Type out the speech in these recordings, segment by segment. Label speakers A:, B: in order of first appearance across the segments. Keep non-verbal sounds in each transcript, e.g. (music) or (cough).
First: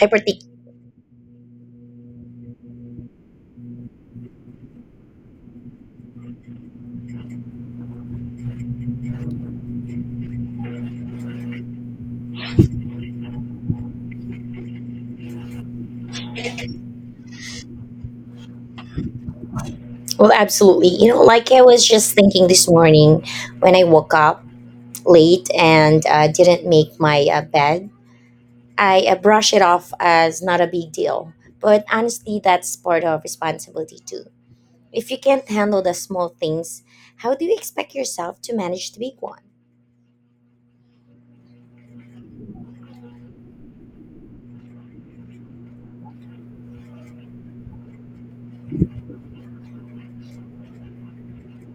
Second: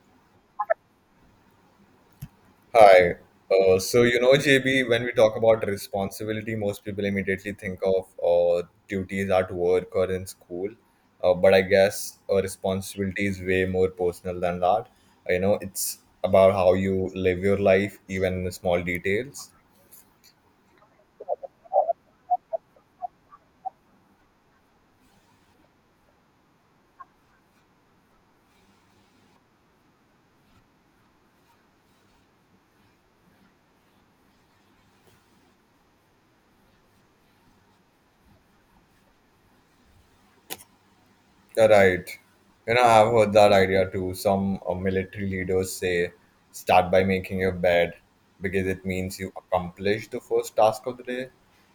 A: Hyperthick.
B: Hi. JB, when we talk about responsibility, most people immediately think of uh, duties at work or in school. But I guess a responsibility is way more personal than that. You know, it's about how you live your life, even in the small details.
A: Well, absolutely. You know, like I was just thinking this morning when I woke up late and didn't make my bed, I brush it off as not a big deal. But honestly, that's part of responsibility too. If you can't handle the small things, how do you expect yourself to manage the big one?
B: You're right. You know, I've heard that idea too. Some military leaders say start by making your bed because it means you accomplish the first task of the day.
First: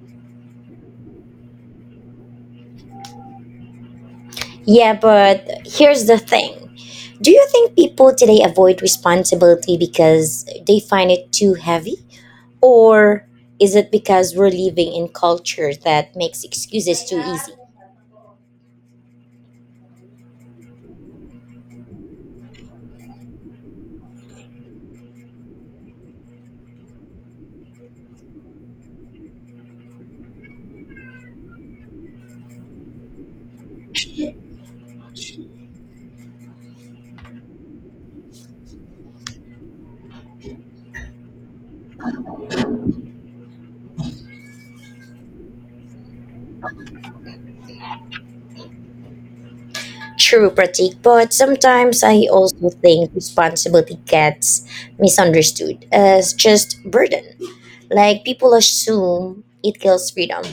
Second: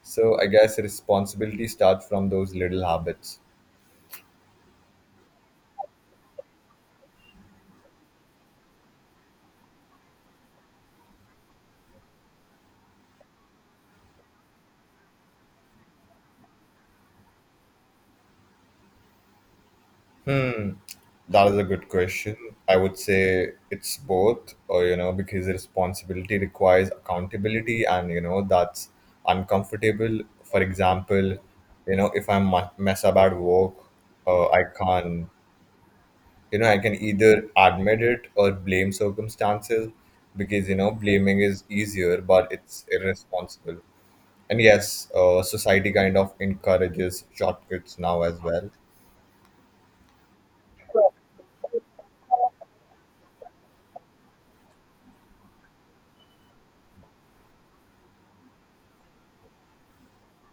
B: So I guess responsibility starts from those little habits.
A: Yeah, but here's the thing. Do you think people today avoid responsibility because they find it too heavy? Or is it because we're living in culture that makes excuses too easy?
B: Hmm, that is a good question. I would say it's both, or you know, because responsibility requires accountability, and you know, that's uncomfortable. For example, you know, if I mess up at work, I can't you know I can either admit it or blame circumstances, because you know blaming is easier but it's irresponsible. And yes, society kind of encourages shortcuts now as well.
A: True, Pratik, but sometimes I also think responsibility gets misunderstood as just burden. Like people assume it kills freedom.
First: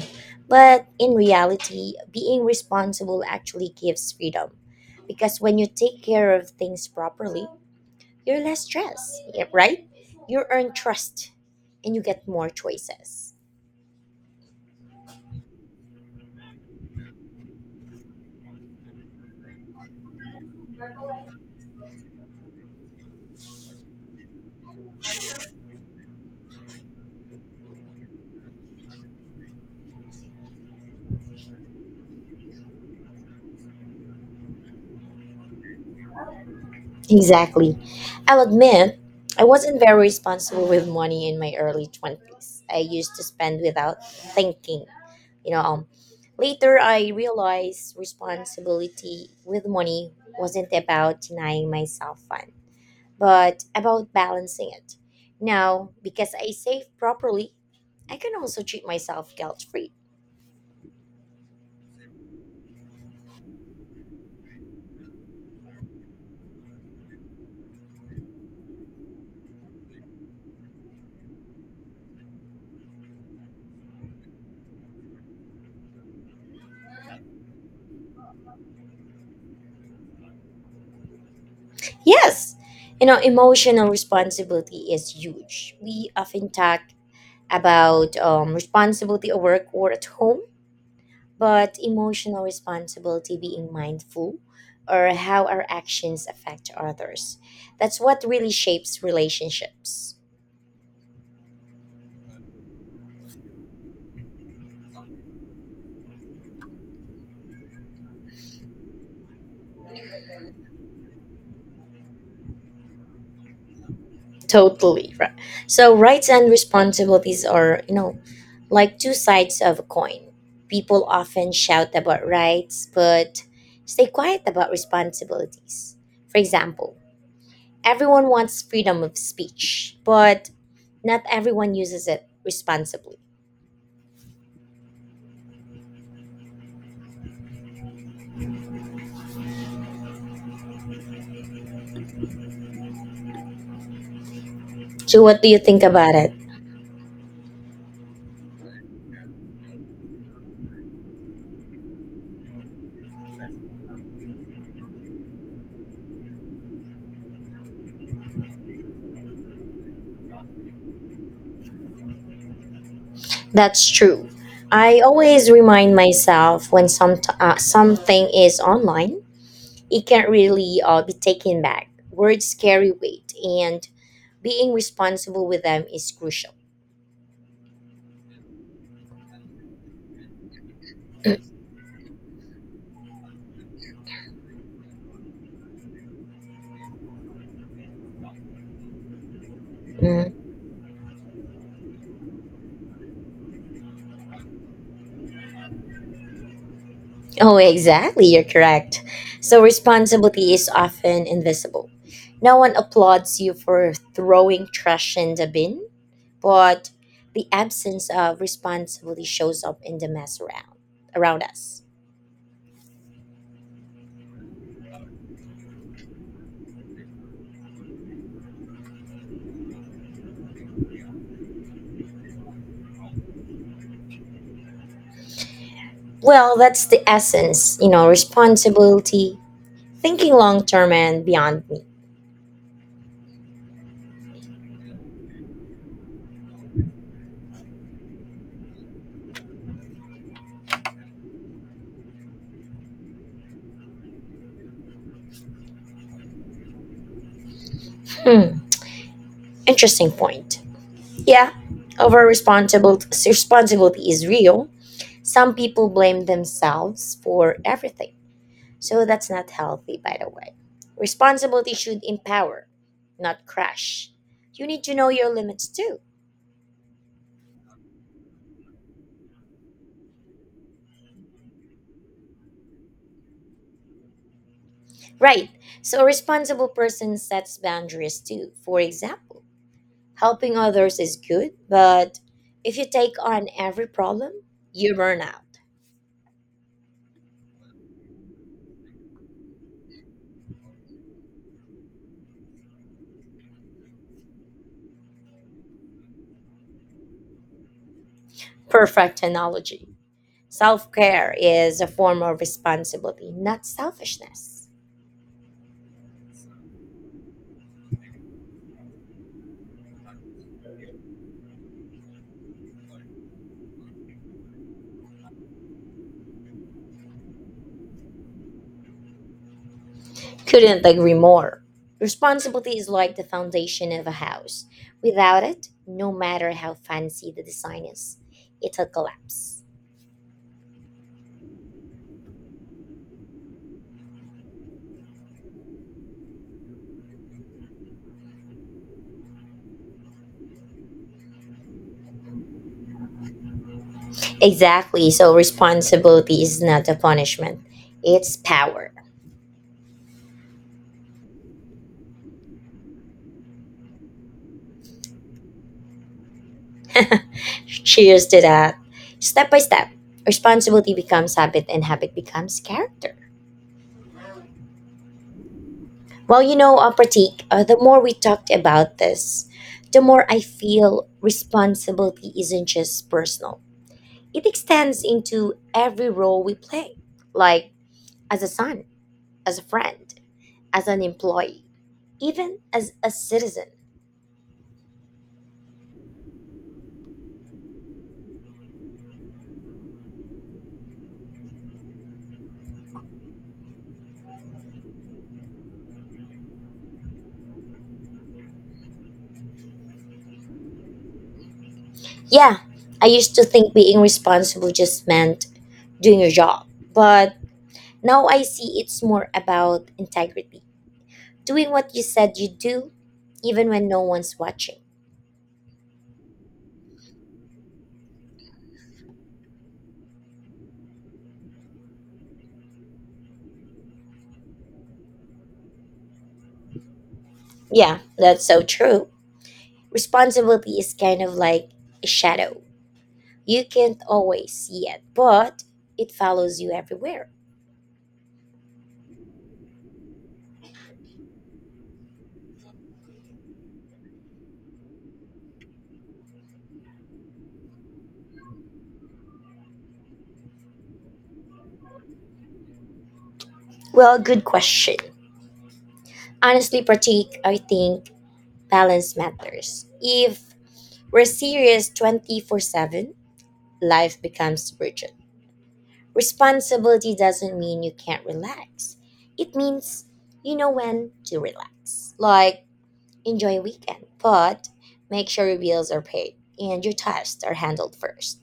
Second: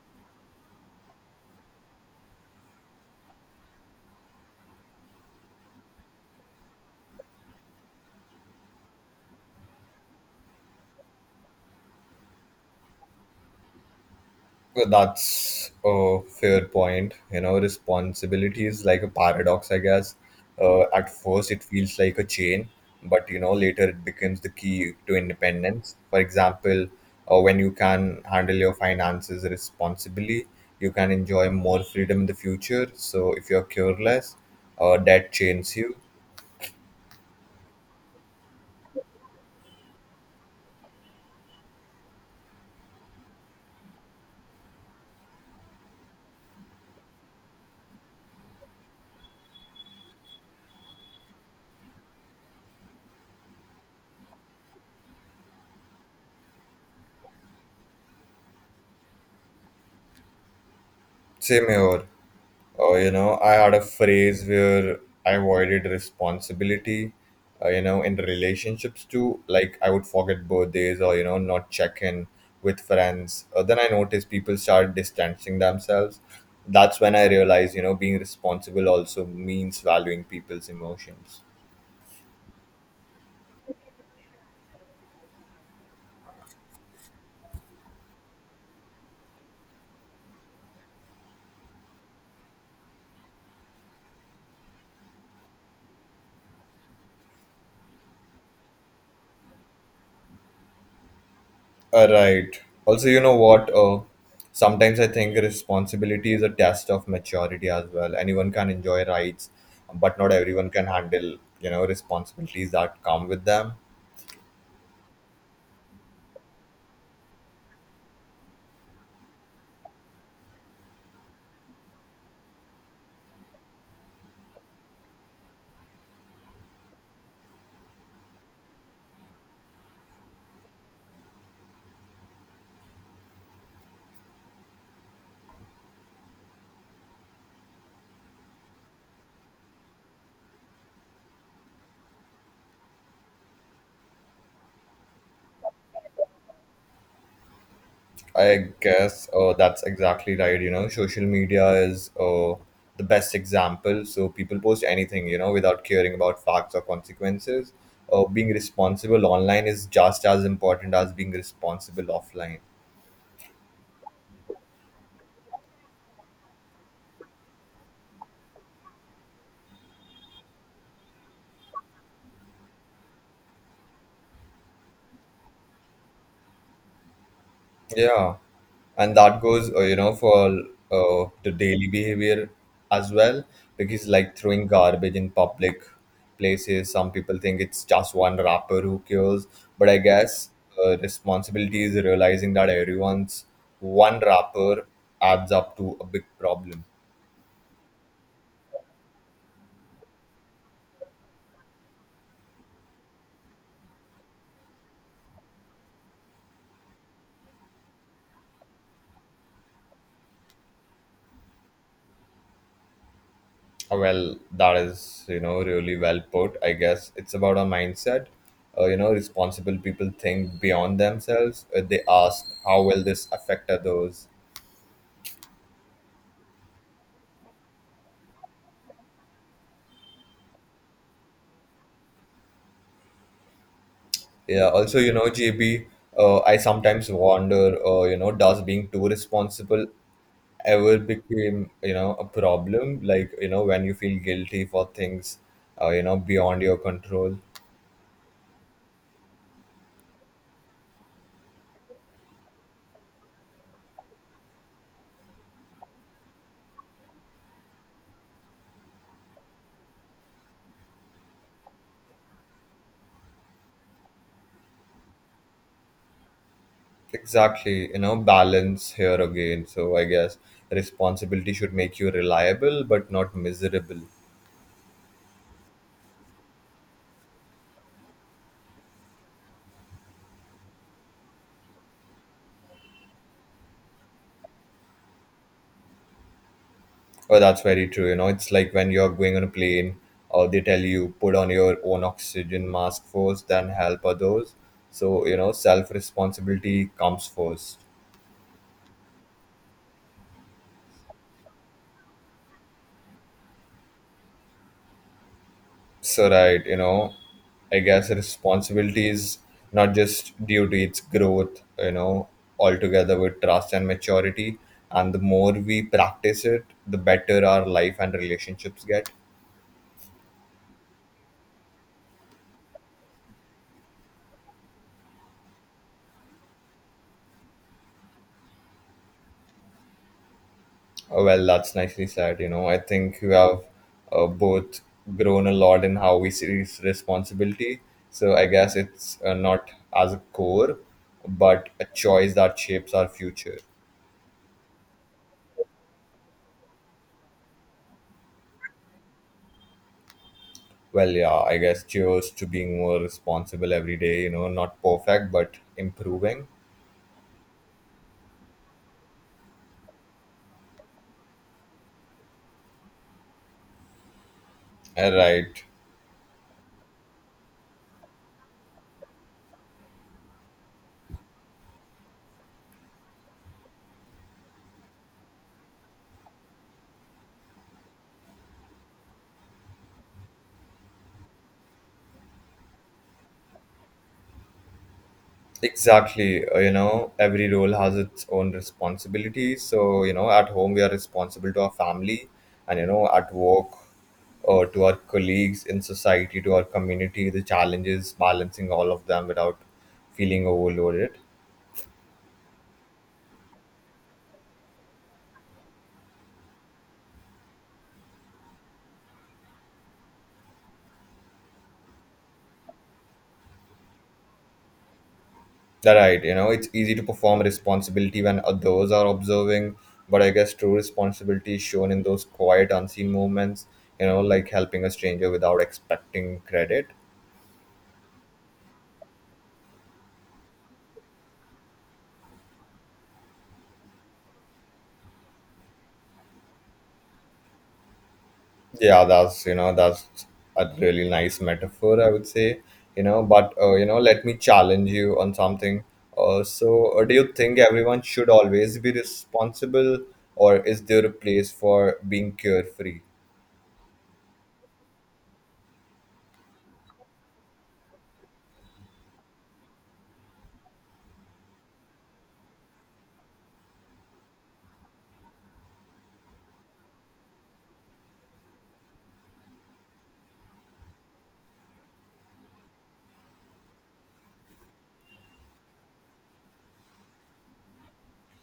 A: But in reality, being responsible actually gives freedom. Because when you take care of things properly, you're less stressed, yeah, right? You earn trust and you get more choices.
B: Well, that's a fair point. You know, responsibility is like a paradox, I guess. At first, it feels like a chain, but you know, later it becomes the key to independence. For example, when you can handle your finances responsibly, you can enjoy more freedom in the future. So, if you're careless, debt chains you.
A: Exactly. I'll admit, I wasn't very responsible with money in my early 20s. I used to spend without thinking. You know, um, Later I realized responsibility with money wasn't about denying myself fun, but about balancing it. Now, because I save properly, I can also treat myself guilt free.
B: Same here. Oh, you know, I had a phase where I avoided responsibility, you know, in relationships too. Like I would forget birthdays or, you know, not check in with friends. Then I noticed people start distancing themselves. That's when I realized, you know, being responsible also means valuing people's emotions.
A: Yes, you know, emotional responsibility is huge. We often talk about responsibility at work or at home, but emotional responsibility being mindful or how our actions affect others. That's what really shapes relationships.
B: Right. Also, you know what? Sometimes I think responsibility is a test of maturity as well. Anyone can enjoy rights, but not everyone can handle, you know, responsibilities that come with them.
A: Totally. Right. So rights and responsibilities are, you know, like two sides of a coin. People often shout about rights but stay quiet about responsibilities. For example, everyone wants freedom of speech, but not everyone uses it responsibly. So, what do you think about it?
B: I guess that's exactly right. You know, social media is, the best example. So people post anything, you know, without caring about facts or consequences. Being responsible online is just as important as being responsible offline.
A: That's true. I always remind myself when some something is online, it can't really be taken back. Words carry weight, and being responsible with them is crucial.
B: Yeah, and that goes, you know, for the daily behavior as well, because like throwing garbage in public places, some people think it's just one rapper who cares, but I
A: Mm.
B: guess responsibility is realizing that everyone's one rapper adds up to a big problem.
A: Oh, exactly. You're correct. So responsibility is often invisible. No one applauds you for throwing trash in the bin, but the absence of responsibility shows up in the mess around us.
B: Well, that is, you know, really well put. I guess it's about a mindset. You know, responsible people think beyond themselves. They ask, how will this affect others?
A: Well, that's the essence, you know, responsibility, thinking long term and beyond me.
B: Yeah, also, you know, JB, I sometimes wonder, you know, does being too responsible ever became, you know, a problem? Like, you know, when you feel guilty for things, you know, beyond your control.
A: Hmm, interesting point. Yeah, over responsibility is real. Some people blame themselves for everything. So that's not healthy, by the way. Responsibility should empower, not crush. You need to know your limits too.
B: Exactly, you know, balance here again. So I guess responsibility should make you reliable, but not miserable.
A: Right. So a responsible person sets boundaries too. For example, helping others is good, but if you take on every problem, you burn out.
B: Oh, that's very true. You know, it's like when you're going on a plane, or they tell you put on your own oxygen mask first, then help others. So, you know, self responsibility comes first.
A: Perfect analogy. Self care is a form of responsibility, not selfishness.
B: So, right, you know, I guess responsibility is not just duty, it's growth, you know, altogether with trust and maturity. And the more we practice it, the better our life and relationships get.
A: Couldn't agree more. Responsibility is like the foundation of a house. Without it, no matter how fancy the design is, it'll collapse.
B: Oh, well, that's nicely said. You know, I think you have both grown a lot in how we see this responsibility. So I guess it's not as a core, but a choice that shapes our future.
A: Exactly. So responsibility is not a punishment, it's power.
B: Well, yeah, I guess cheers to being more responsible every day. You know, not perfect, but improving.
A: Cheers to that. Step by step, responsibility becomes habit and habit becomes character.
B: Right.
A: Well, you know, Pratik, the more we talked about this, the more I feel responsibility isn't just personal. It extends into every role we play, like as a son, as a friend, as an employee, even as a citizen.
B: Exactly. You know, every role has its own responsibilities. So, you know, at home, we are responsible to our family, and, you know, at work, to our colleagues in society, to our community, the challenge is balancing all of them without feeling overloaded.
A: Yeah, I used to think being responsible just meant doing your job, but now I see it's more about integrity, doing what you said you'd do, even when no one's watching.
B: That right. You know, it's easy to perform responsibility when others are observing, but I guess true responsibility is shown in those quiet, unseen moments, you know, like helping a stranger without expecting credit.
A: Yeah, that's so true. Responsibility is kind of like a shadow. You can't always see it, but it follows you everywhere.
B: Yeah, that's you know that's a really nice metaphor, I would say. You know, but you know, let me challenge you on something. Do you think everyone should always be responsible, or is there a place for being carefree?
A: Well, good question. Honestly, Pratik, I think balance matters. If we're serious 24/7, life becomes rigid. Responsibility doesn't mean you can't relax. It means you know when to relax. Like, enjoy a weekend, but make sure your bills are paid and your tasks are handled first.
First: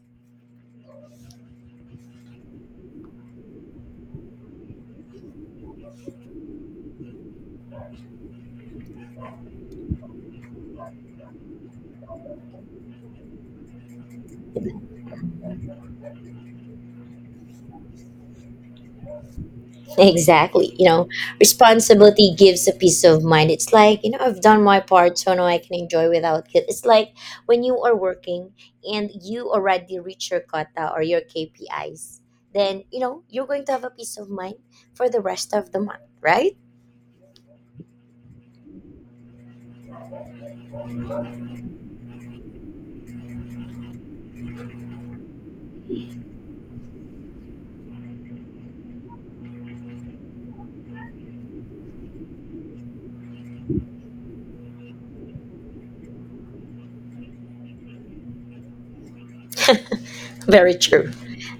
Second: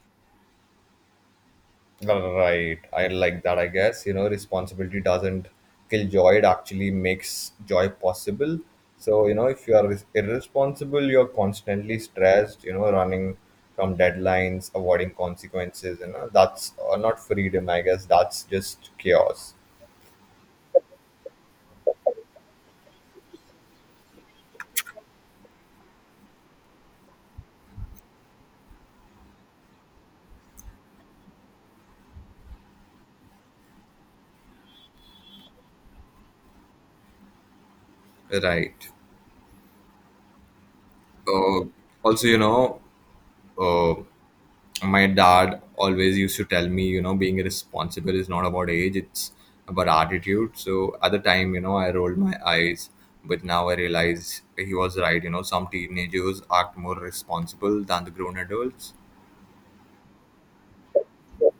B: Right. I like that, I guess. You know, responsibility doesn't kill joy, it actually makes joy possible. So, you know, if you are irresponsible, you're constantly stressed, you know, running from deadlines, avoiding consequences, you know, that's not freedom, I guess. That's just chaos.
A: Exactly. You know, responsibility gives a peace of mind. It's like, you know, I've done my part, so now I can enjoy without guilt. It's like when you are working and you already reach your quota or your KPIs, then, you know, you're going to have a peace of mind for the rest of the month, right?
B: Right. Uh, Also, you know, uh, my dad always used to tell me, you know, being responsible is not about age, it's about attitude. So at the time, you know, I rolled my eyes, but now I realize he was right. You know, some teenagers act more responsible than the grown adults.
A: Very true.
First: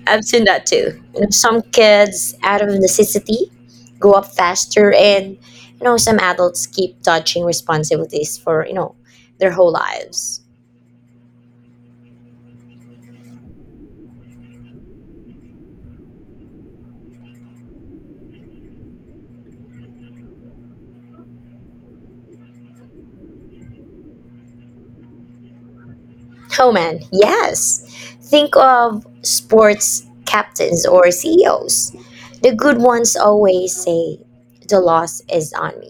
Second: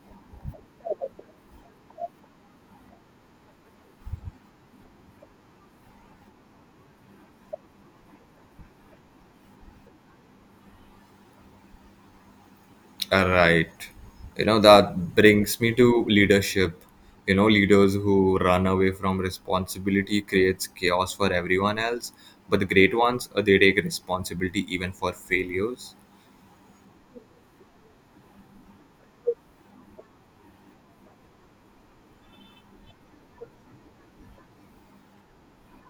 A: I've seen that too. You know, some kids, out of necessity, grow up faster, and you know, some adults keep dodging responsibilities for you know their whole lives.
B: Right. You know, that brings me to leadership. You know, leaders who run away from responsibility creates chaos for everyone else, but the great ones, they take responsibility even for failures.
A: Oh man, yes. Think of sports captains or CEOs. The good ones always say, "The loss is on me."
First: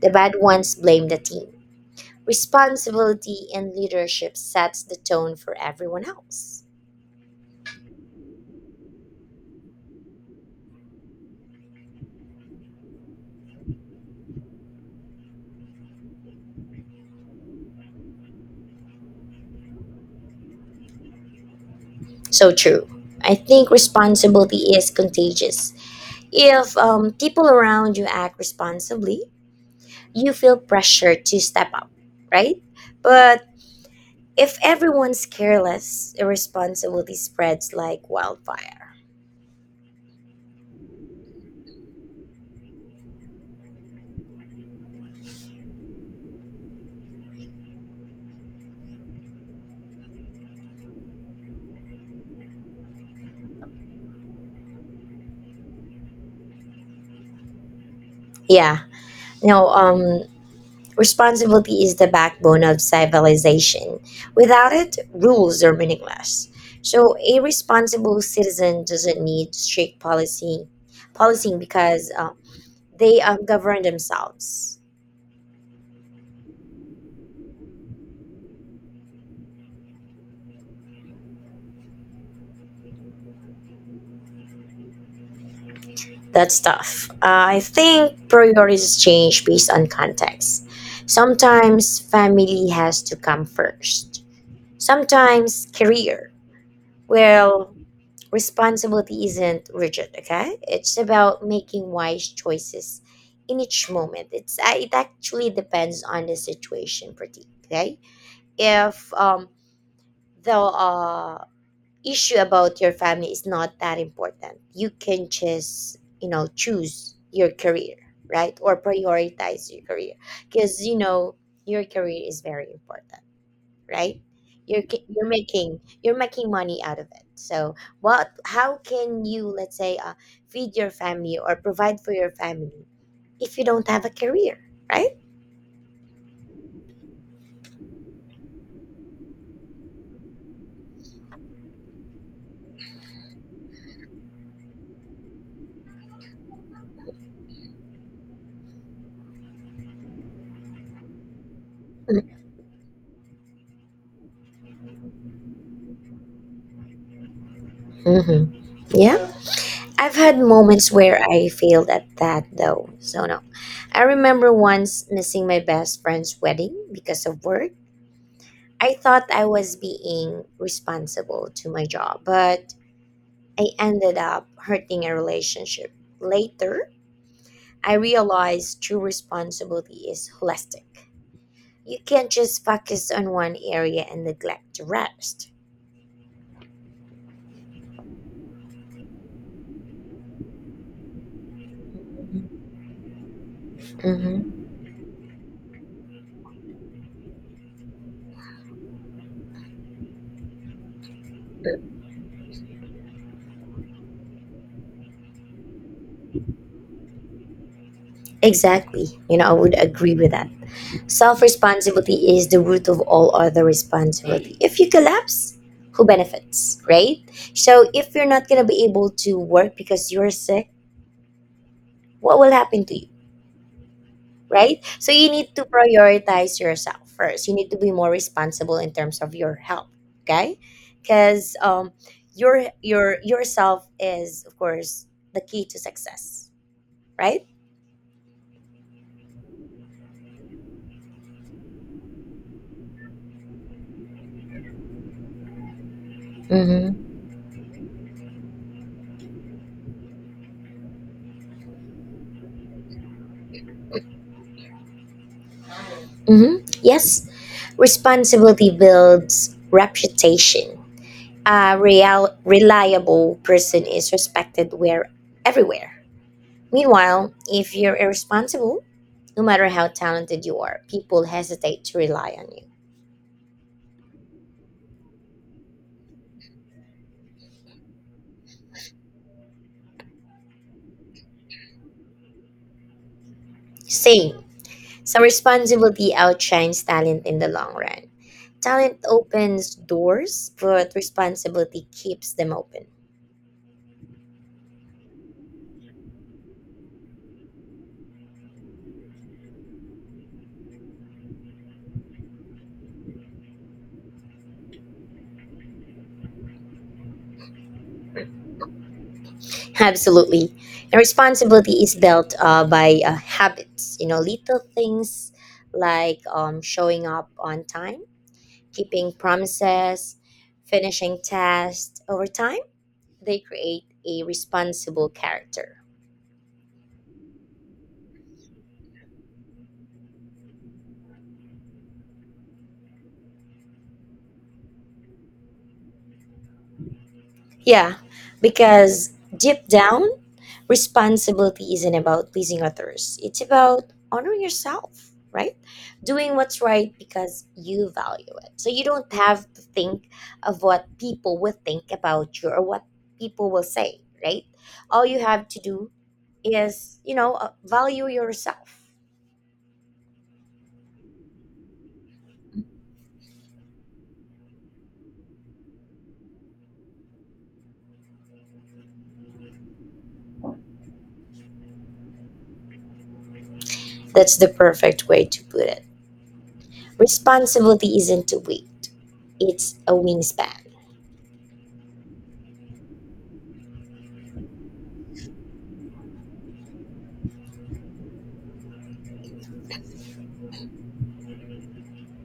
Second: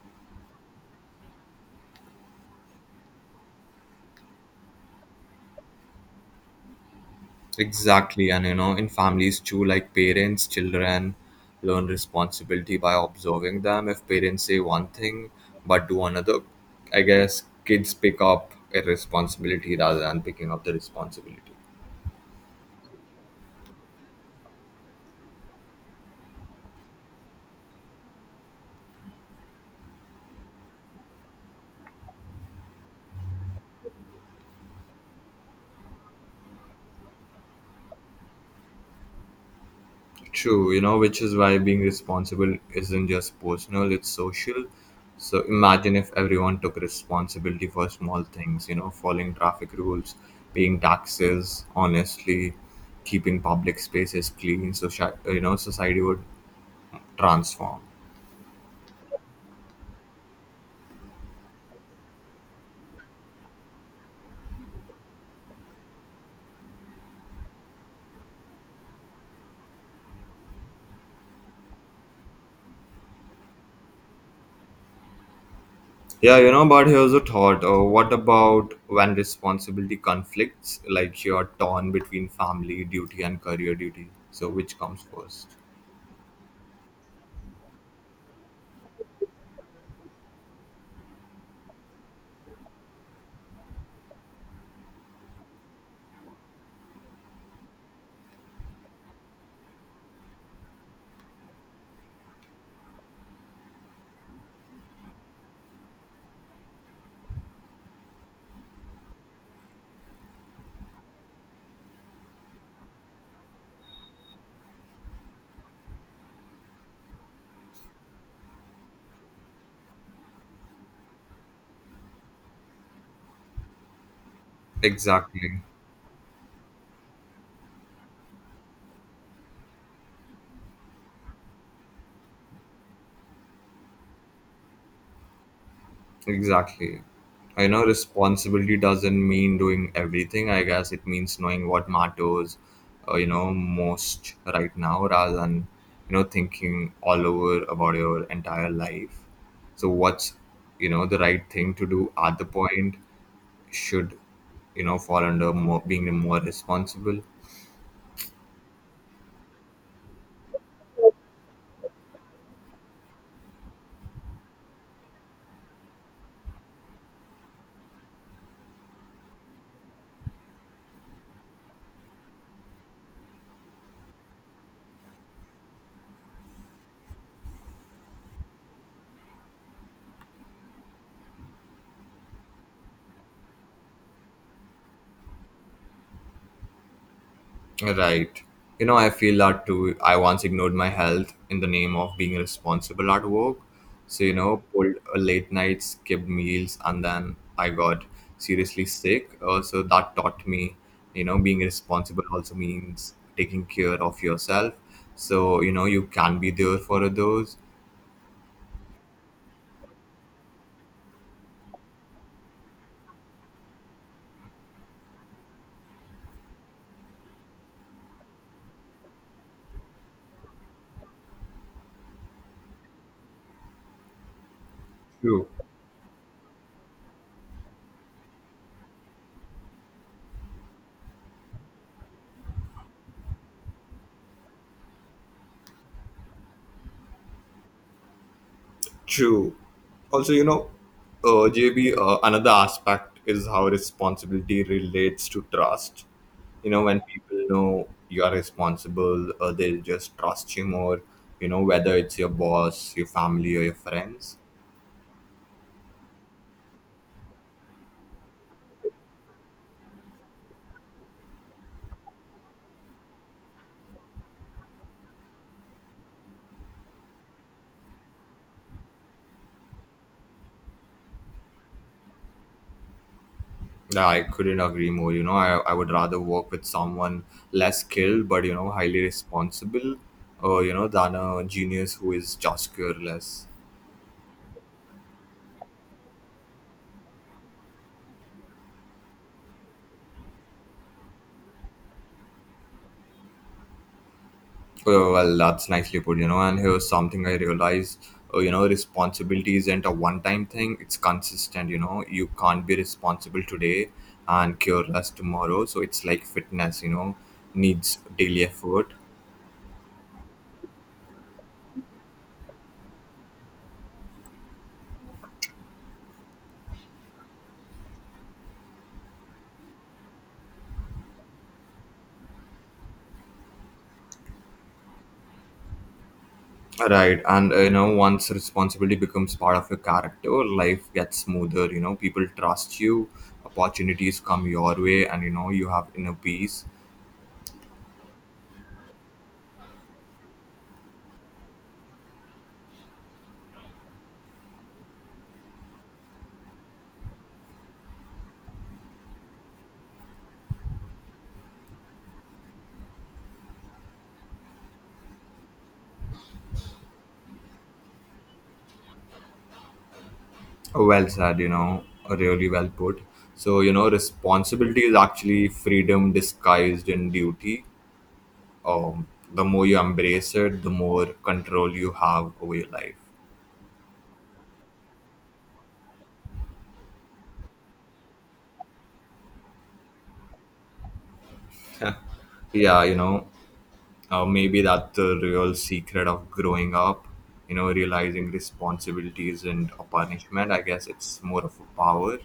A: The bad ones blame the team. Responsibility in leadership sets the tone for everyone else.
B: Exactly, and you know, in families too, like parents, children learn responsibility by observing them. If parents say one thing but do another, I guess kids pick up a responsibility rather than picking up the responsibility.
A: So true. I think responsibility is contagious. If people around you act responsibly, you feel pressure to step up, right? But if everyone's careless, irresponsibility spreads like wildfire.
B: True, you know, which is why being responsible isn't just personal, it's social. So imagine if everyone took responsibility for small things, you know, following traffic rules, paying taxes, honestly, keeping public spaces clean, so you know, society would transform.
A: Yeah. No, responsibility is the backbone of civilization. Without it, rules are meaningless. So a responsible citizen doesn't need strict policy policing because they govern themselves.
B: Yeah, you know, but here's a thought. What about when responsibility conflicts, like you're torn between family duty and career duty? So which comes first?
A: That's tough. I think priorities change based on context. Sometimes family has to come first. Sometimes career. Well, responsibility isn't rigid. Okay, it's about making wise choices in each moment. It actually depends on the situation, pretty. Okay, if the issue about your family is not that important. You can just, you know, choose your career, right? Or prioritize your career because you know your career is very important, right? You're
B: Exactly.
A: making you're making money out of it. So what? How can you let's say feed your family or provide for your family if you don't have a career, right?
B: Exactly. I know responsibility doesn't mean doing everything. I guess it means knowing what matters, you know, most right now, rather than you know thinking all over about your entire life. So what's, you know, the right thing to do at the point should, you know, fall under more, being more responsible.
A: Mm-hmm. Yeah. I've had moments where I failed at that though. So no. I remember once missing my best friend's wedding because of work. I thought I was being responsible to my job, but I ended up hurting a relationship. Later, I realized true responsibility is holistic. You can't just focus on one area and neglect the rest.
B: Right. You know, I feel that too. I once ignored my health in the name of being responsible at work. So, you know,
A: Hmm.
B: pulled a late night, skipped meals, and then I got seriously sick. So that taught me, you know, being responsible also means taking care of yourself. So, you know, you can be there for others
A: Exactly. You know, I would agree with that. Self responsibility is the root of all other responsibility. If you collapse, who benefits, right? So if you're not going to be able to work because you're sick, what will happen to you, right? So you
B: too.
A: need to prioritize yourself first. You need to be more responsible in terms of your health, okay? Because your yourself is of course the key to success, right?
B: True. Also, you know, JB, another aspect is how responsibility relates to trust. You know, when
A: Mm-hmm.
B: people know you are responsible, they'll just trust you more, you know, whether it's your boss, your family, or your friends.
A: Mm-hmm. Yes, responsibility builds reputation. A real reliable person is respected where everywhere. Meanwhile, if you're irresponsible, no matter how talented you are, people hesitate to rely on you.
B: Yeah, I couldn't agree more. You know, I would rather work with someone less skilled, but, you know, highly responsible, you know, than a genius who is just careless.
A: Same. So responsibility outshines talent in the long run. Talent opens doors, but responsibility keeps them open.
B: Oh, well, that's nicely put, you know. And here's something I realize, you know, responsibility isn't a one-time thing. It's consistent, you know. You can't be responsible today and careless tomorrow. So it's like fitness, you know, needs daily effort.
A: (laughs) Absolutely. And responsibility is built by habits, you know, little things like showing up on time, keeping promises, finishing tasks. Over time, they create a responsible character.
B: Right. And, you know, once responsibility becomes part of your character, life gets smoother, you know. People trust you, opportunities come your way, and, you know, you have inner peace.
A: Yeah, because deep down, responsibility isn't about pleasing others, it's about honoring yourself, right? Doing what's right because you value it. So you don't have to think of what people will think about you or what people will say, right? All you have to do is, you know, value yourself.
B: Well said, you know, really well put. So, you know, responsibility is actually freedom disguised in duty. Um, the more you embrace it, the more control you have over your life.
A: That's the perfect way to put it. Responsibility isn't a weight, it's a wingspan.
B: Yeah, you know, maybe that's the real secret of growing up, you know, realizing responsibility isn't a punishment. I guess it's more of a power.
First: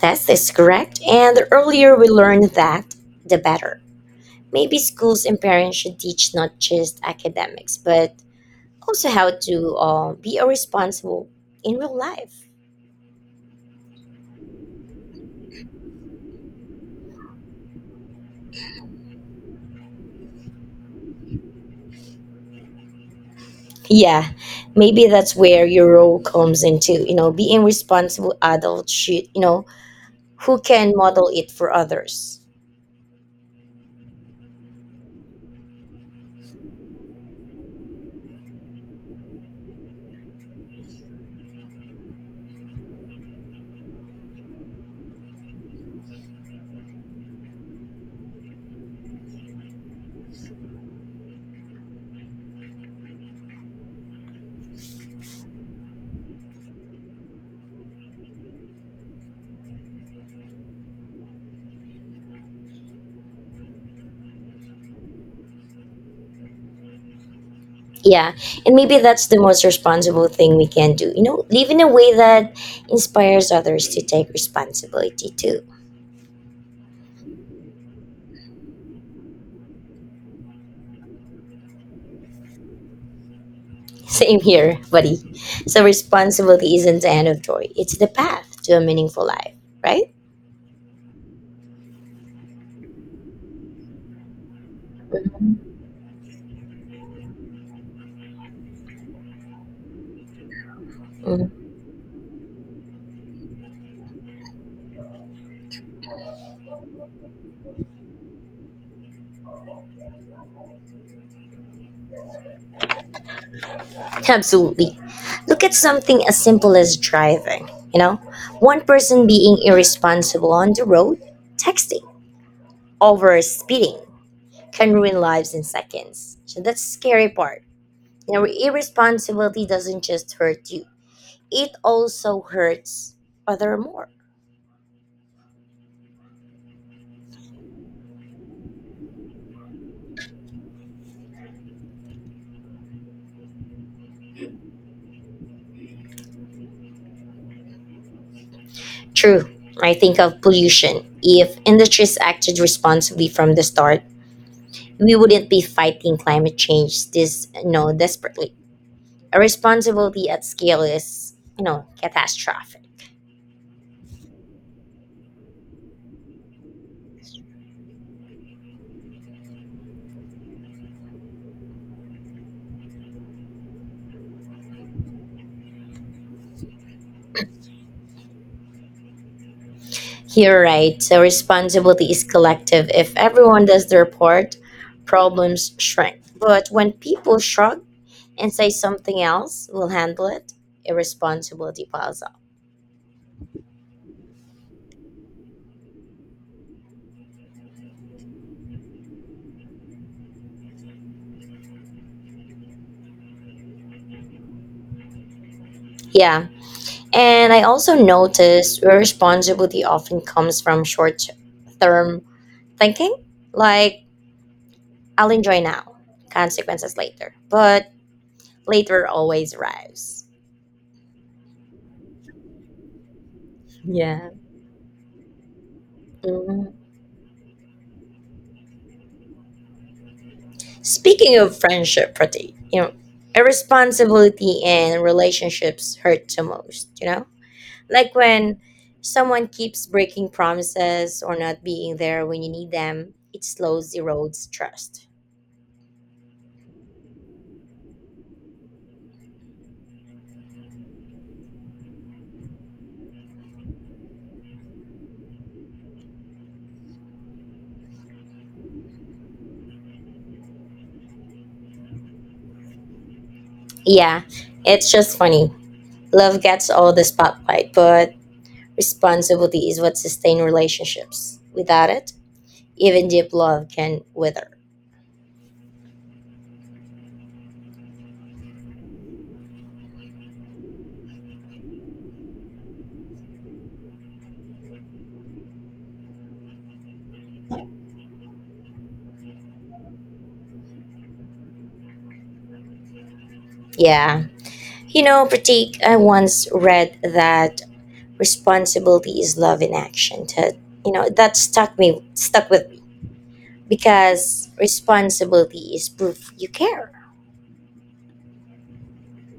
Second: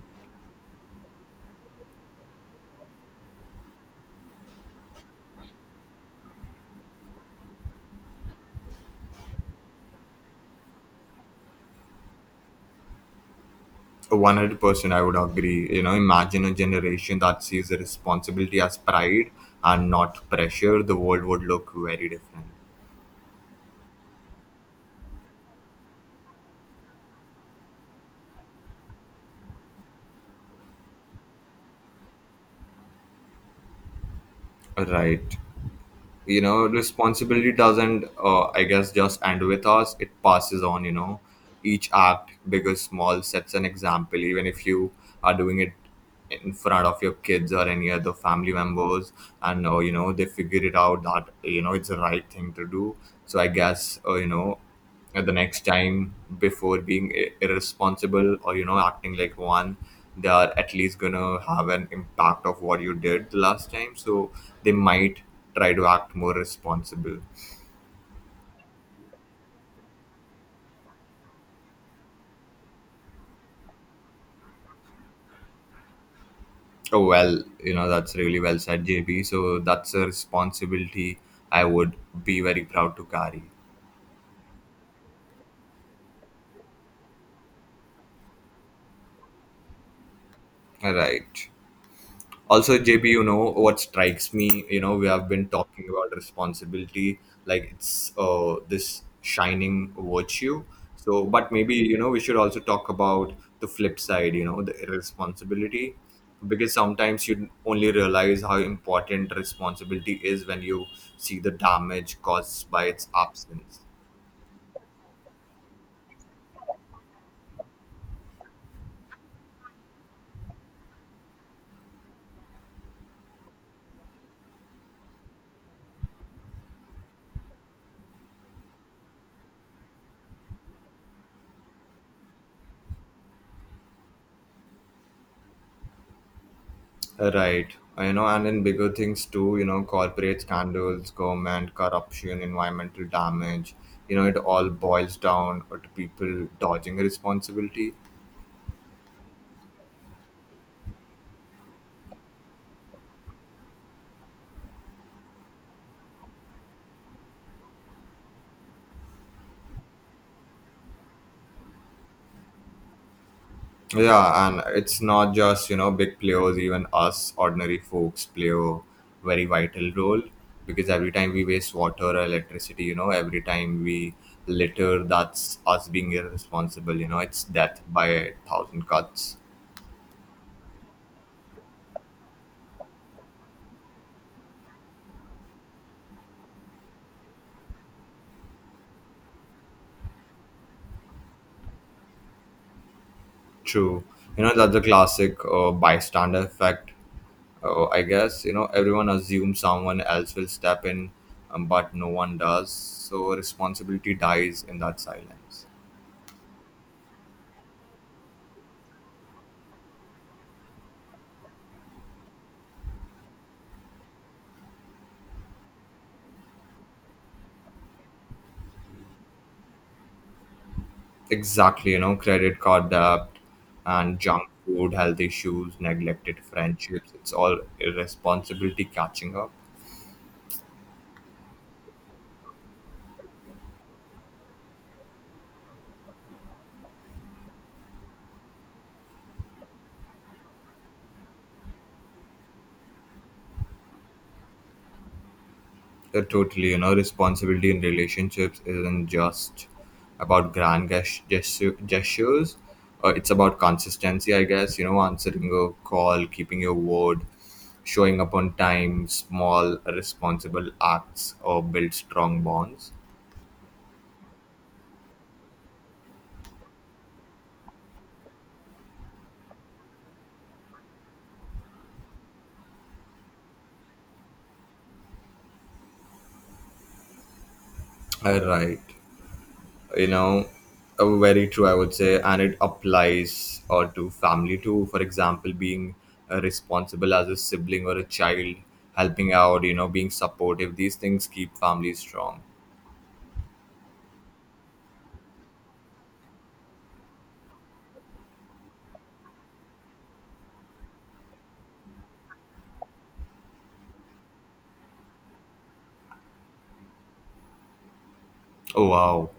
A: That is correct. And the earlier we learn that, the better. Maybe schools and parents should teach not just academics, but also how to be a responsible in real life.
B: 100% I would agree. You know, imagine a generation that sees the responsibility as pride and not pressure. The world would look very different.
A: Yeah, maybe that's where your role comes into, you know, being responsible adult should, you know, who can model it for others.
B: Right, you know, responsibility doesn't I guess just end with us, it passes on. You know, each act, big or small, sets an example, even if you are doing it in front of your kids or any other family members, and you know, they figure it out that, you know, it's the right thing to do. So I guess, you know, at the next time, before being irresponsible or, you know, acting like one, they are at least gonna have an impact of what you did the last time. So they might try to act more responsible.
A: Yeah, and maybe that's the most responsible thing we can do. You know, live in a way that inspires others to take responsibility too.
B: Oh well, you know, that's really well said, JB. So that's a responsibility I would be very proud to carry.
A: (laughs) Same here, buddy. So, responsibility isn't the end of joy, it's the path to a meaningful life, right?
B: All right. Also, JB, you know what strikes me, you know, we have been talking about responsibility like it's this shining virtue, so but
A: Mhm.
B: maybe, you know, we should also talk about the flip side, you know, the irresponsibility, because sometimes you only realize how important responsibility is when you see the damage caused by its absence.
A: Absolutely. Look at something as simple as driving. You know, one person being irresponsible on the road, texting, over speeding, can ruin lives in seconds. So, that's the scary part. Now, irresponsibility doesn't just hurt you, it also hurts other more.
B: Right. You know, and in bigger things too, you know, corporate scandals, government corruption, environmental damage, you know, it all boils down to people dodging responsibility.
A: True, I think of pollution. If industries acted responsibly from the start, we wouldn't be fighting climate change this you know desperately. Responsibility at scale is you know catastrophic.
B: Yeah, and it's not just, you know, big players, even us ordinary folks play a very vital role because every time we waste water or electricity, you know, every time we litter, that's us being irresponsible, you know, it's death by a thousand cuts.
A: You're right. So responsibility is collective. If everyone does their part, problems shrink. But when people shrug, and say something else will handle it, irresponsibility piles up.
B: True. You know, that's the classic bystander effect, I guess. You know, everyone assumes someone else will step in, but no one does. So responsibility dies in that silence.
A: Yeah, and I also noticed irresponsibility often comes from short term thinking, like I'll enjoy now, consequences later, but later always arrives.
B: Exactly. You know, credit card debt and
A: Yeah.
B: junk food, health issues, neglected
A: Mhm.
B: friendships. It's all irresponsibility catching up.
A: Speaking of friendship Pratik, you know irresponsibility in relationships hurt the most, you know. Like when someone keeps breaking promises or not being there when you need them, it slows erodes trust.
B: Totally, you know, responsibility in relationships isn't just about grand gestures. It's about consistency, I guess. You know, answering a call, keeping your word, showing up on time, small, responsible acts, or build strong bonds.
A: Yeah, it's just funny. Love gets all the spotlight, but responsibility is what sustains relationships. Without it, even deep love can wither.
B: All right. You know, very true, I would say, and it applies to family too. For example, being responsible as a sibling or a child, helping out, you know, being supportive, these things keep families strong.
A: Yeah. You know, Pratik, I once read that responsibility is love in action. That you know, that stuck with me because responsibility is proof you care.
B: Oh wow,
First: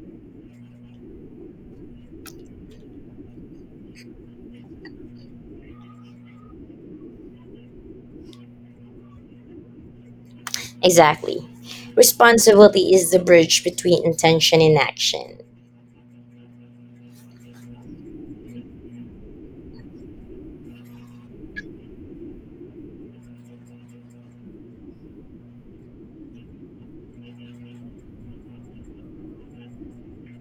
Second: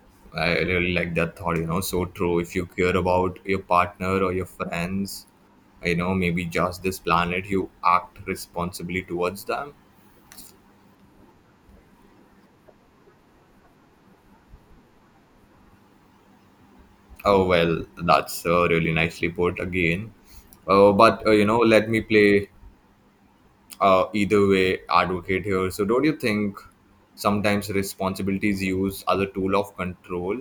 B: I really like that thought, you know. So true, if you care about your partner or your friends, you know, maybe just this planet, you act responsibly towards them.
A: Exactly. Responsibility is the bridge between intention and action.
B: Oh well, that's really nicely put again. But you know, let me play either way advocate here. So, don't you think sometimes responsibilities use as a tool of control?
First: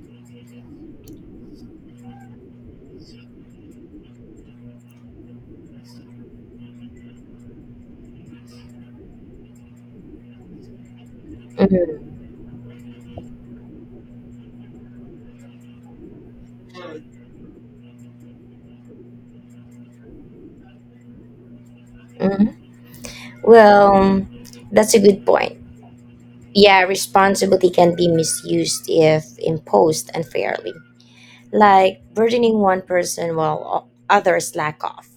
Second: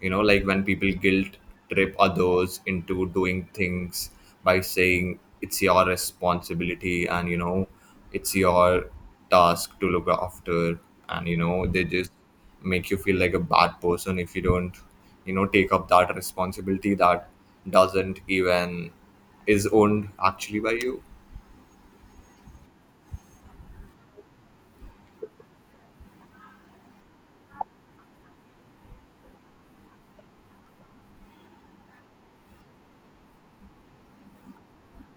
B: You know, like when people guilt trip others into doing things by saying it's your responsibility and, you know, it's your task to look after, and you know, they just
A: Mhm,
B: make you feel like a bad person if you don't, you know, take up that responsibility that doesn't even is owned actually by you.
A: mhm. Well, that's a good point. Yeah, responsibility can be misused if imposed unfairly, like burdening one person while o- others lack off.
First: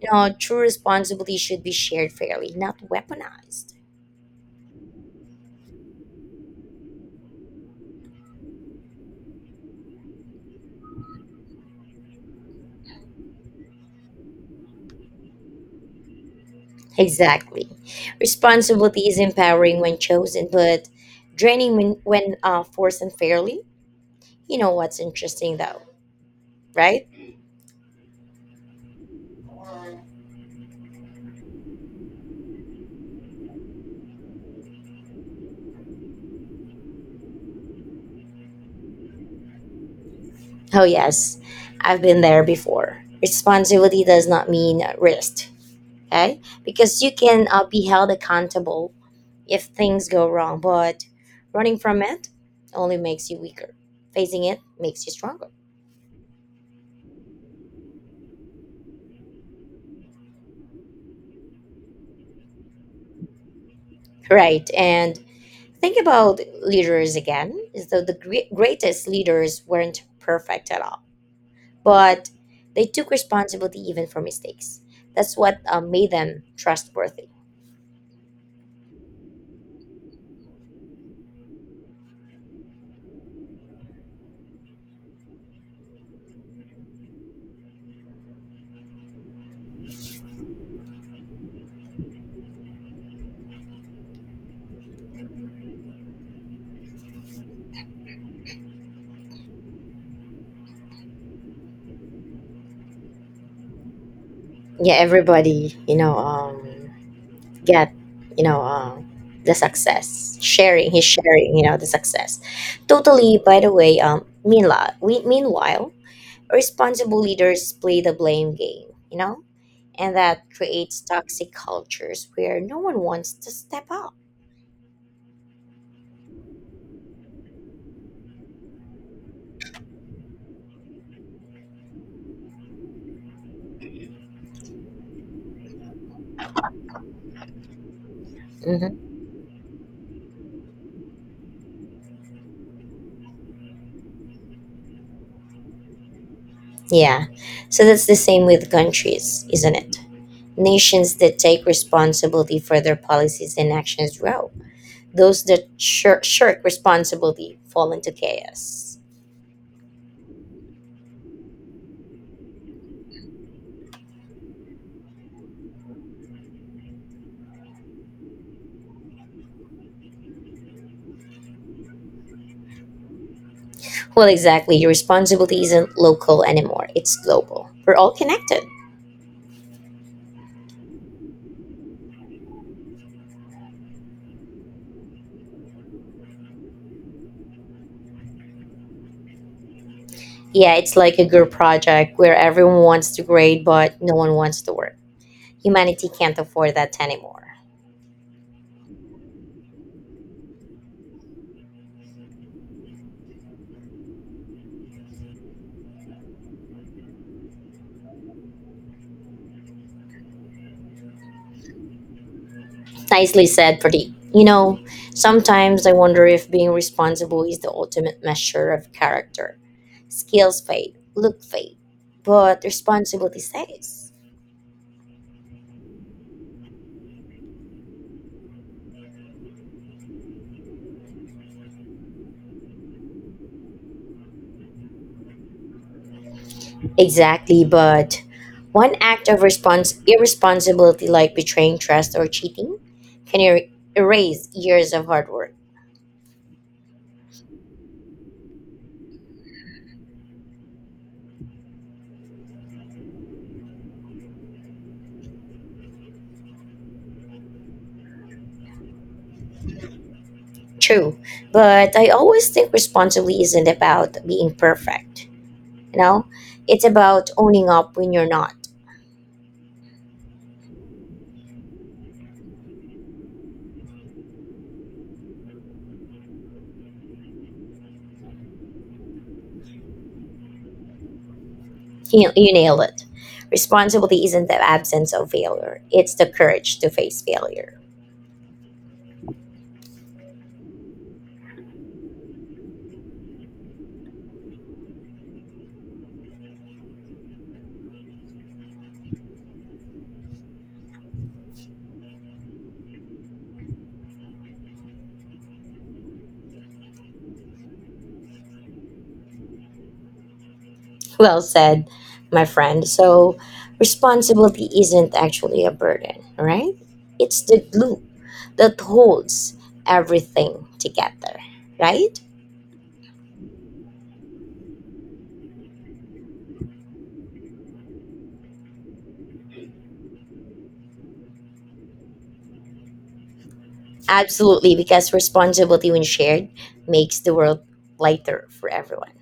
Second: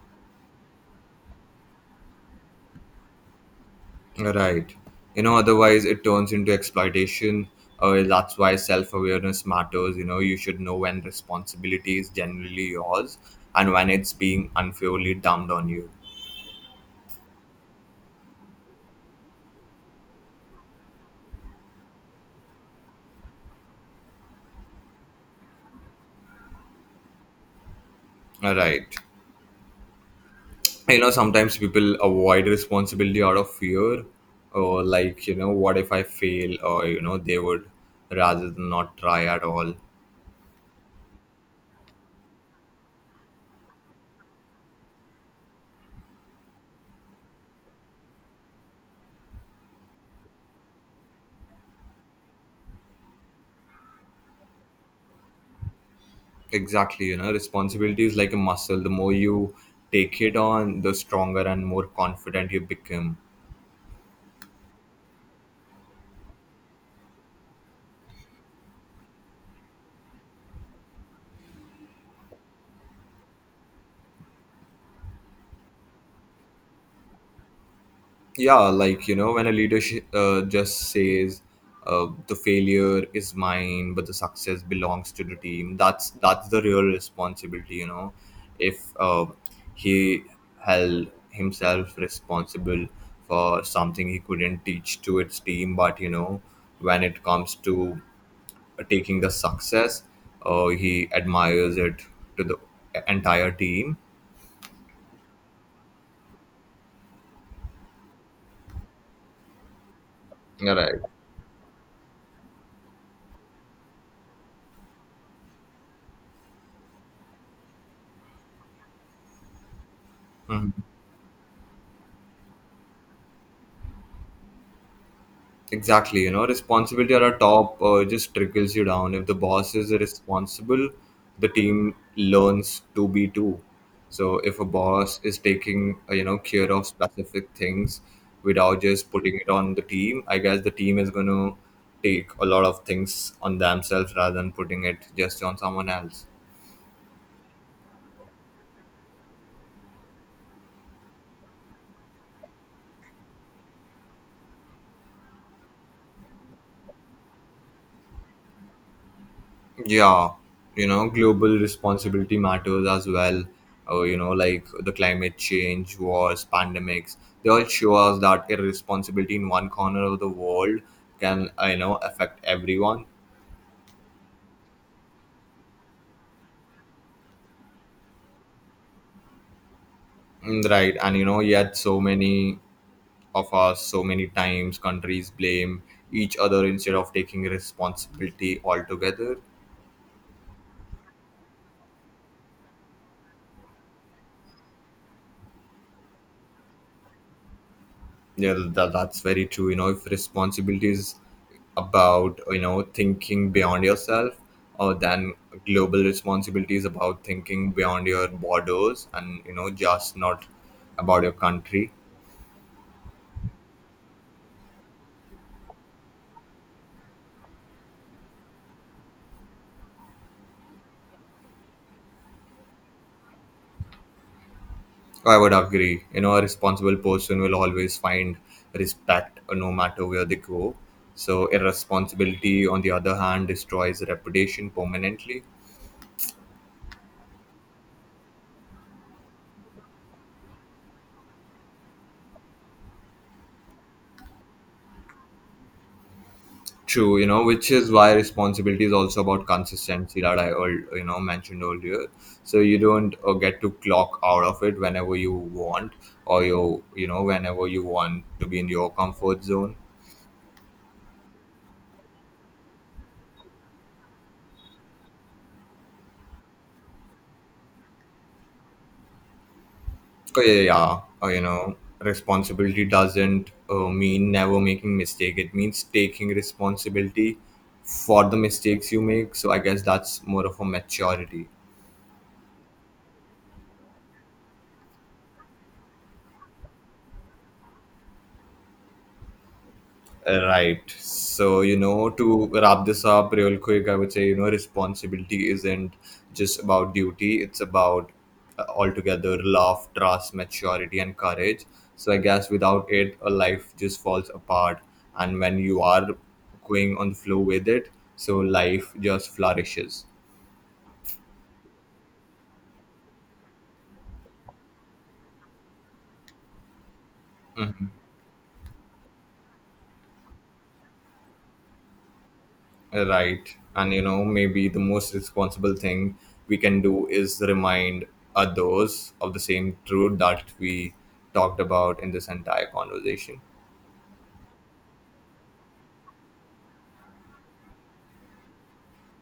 A: You know, true responsibility should be shared fairly, not weaponized.
B: Right. You know, otherwise it turns into exploitation. That's why self awareness matters. You know, you should know when responsibility is generally yours and when it's being unfairly dumped on you.
A: Exactly. Responsibility is empowering when chosen, but draining when forced unfairly. You know what's interesting, though, right?
B: Right. You know, sometimes people avoid responsibility out of fear or like, you know, what if I fail, or, you know, they would rather than not try at all.
A: Oh, yes, I've been there before. Responsibility does not mean risk, okay? Because you can be held accountable if things go wrong, but running from it only makes you weaker. Facing it makes you stronger.
B: Exactly. You know, responsibility is like a muscle. The more you take it on, the stronger and more confident you become.
A: Right, and think about leaders again. So the gre- greatest leaders weren't perfect at all, but they took responsibility even for mistakes. That's what made them trustworthy.
B: Yeah, like you know, when a leader just says the failure is mine but the success belongs to the team. That's the real responsibility, you know, if he held himself responsible for something he couldn't teach to its team. But you know, when it comes to taking the success, he admires it to the entire team.
A: Yeah everybody, you know, get you know uh, the success sharing,
B: Right.
A: he's sharing, you know, the success totally by the way. Meanwhile responsible leaders play the blame game, you know, and that creates toxic cultures where no one wants to step up.
B: Exactly, you know, responsibility at the top just trickles you down. If the boss is responsible, the team learns to be too. So if a boss is taking, you know, care of specific things without just
A: Hmm.
B: putting it on the team, I guess the team is going to take a lot of things on themselves rather than putting it just on someone else.
A: Yeah, so that's the same with countries, isn't it? Nations that take responsibility for their policies and actions grow, those that shirk responsibility fall into chaos.
B: Yeah, you know, global responsibility matters as well. You know, like the climate change, wars, pandemics, they all show us that irresponsibility in one corner of the world can, you know, affect everyone.
A: Well, exactly. Your responsibility isn't local anymore, it's global. We're all connected.
B: Mm, right. And, you know, yet so many of us, so many times, countries blame each other instead of taking responsibility altogether.
A: Yeah, it's like a group project where everyone wants to grade, but no one wants to work. Humanity can't afford that anymore.
B: Yeah, that's very true. You know, if responsibility is about, you know, thinking beyond yourself, or then global responsibility is about thinking beyond your borders and, you know, just not about your country.
A: Nicely said, Pradeep. You know, sometimes I wonder if being responsible is the ultimate measure of character. Skills fade, look fade, but responsibility stays.
B: I would agree. You know, a responsible person will always find respect no matter where they go. So, irresponsibility, on the other hand, destroys reputation permanently.
A: Exactly, but one act of respons- irresponsibility like betraying trust or cheating can erase years of hard work.
B: True, you know, which is why responsibility is also about consistency that I, you know, mentioned earlier. So you don't get to clock out of it whenever you want, or you know, whenever you want to be in your comfort zone.
A: True, but I always think responsibly isn't about being perfect. You know, it's about owning up when you're not.
B: So yeah, yeah, you know, responsibility doesn't mean never making mistake. It means taking responsibility for the mistakes you make. So I guess that's more of a maturity.
A: You nailed it. Responsibility isn't the absence of failure, it's the courage to face failure.
B: Right. So, you know, to wrap this up real quick, I would say, you know, responsibility isn't just about duty, it's about altogether love, trust, maturity, and courage. So, I guess without it, a life just falls apart. And when you are going on the flow with it, so life just flourishes.
A: Well said, my friend. So, responsibility isn't actually a burden, right? It's the glue that holds everything together, right?
B: Right. And you know, maybe the most responsible thing we can do is remind others of the same truth that we talked about in this entire conversation.
A: Absolutely, because responsibility when shared makes the world lighter for everyone.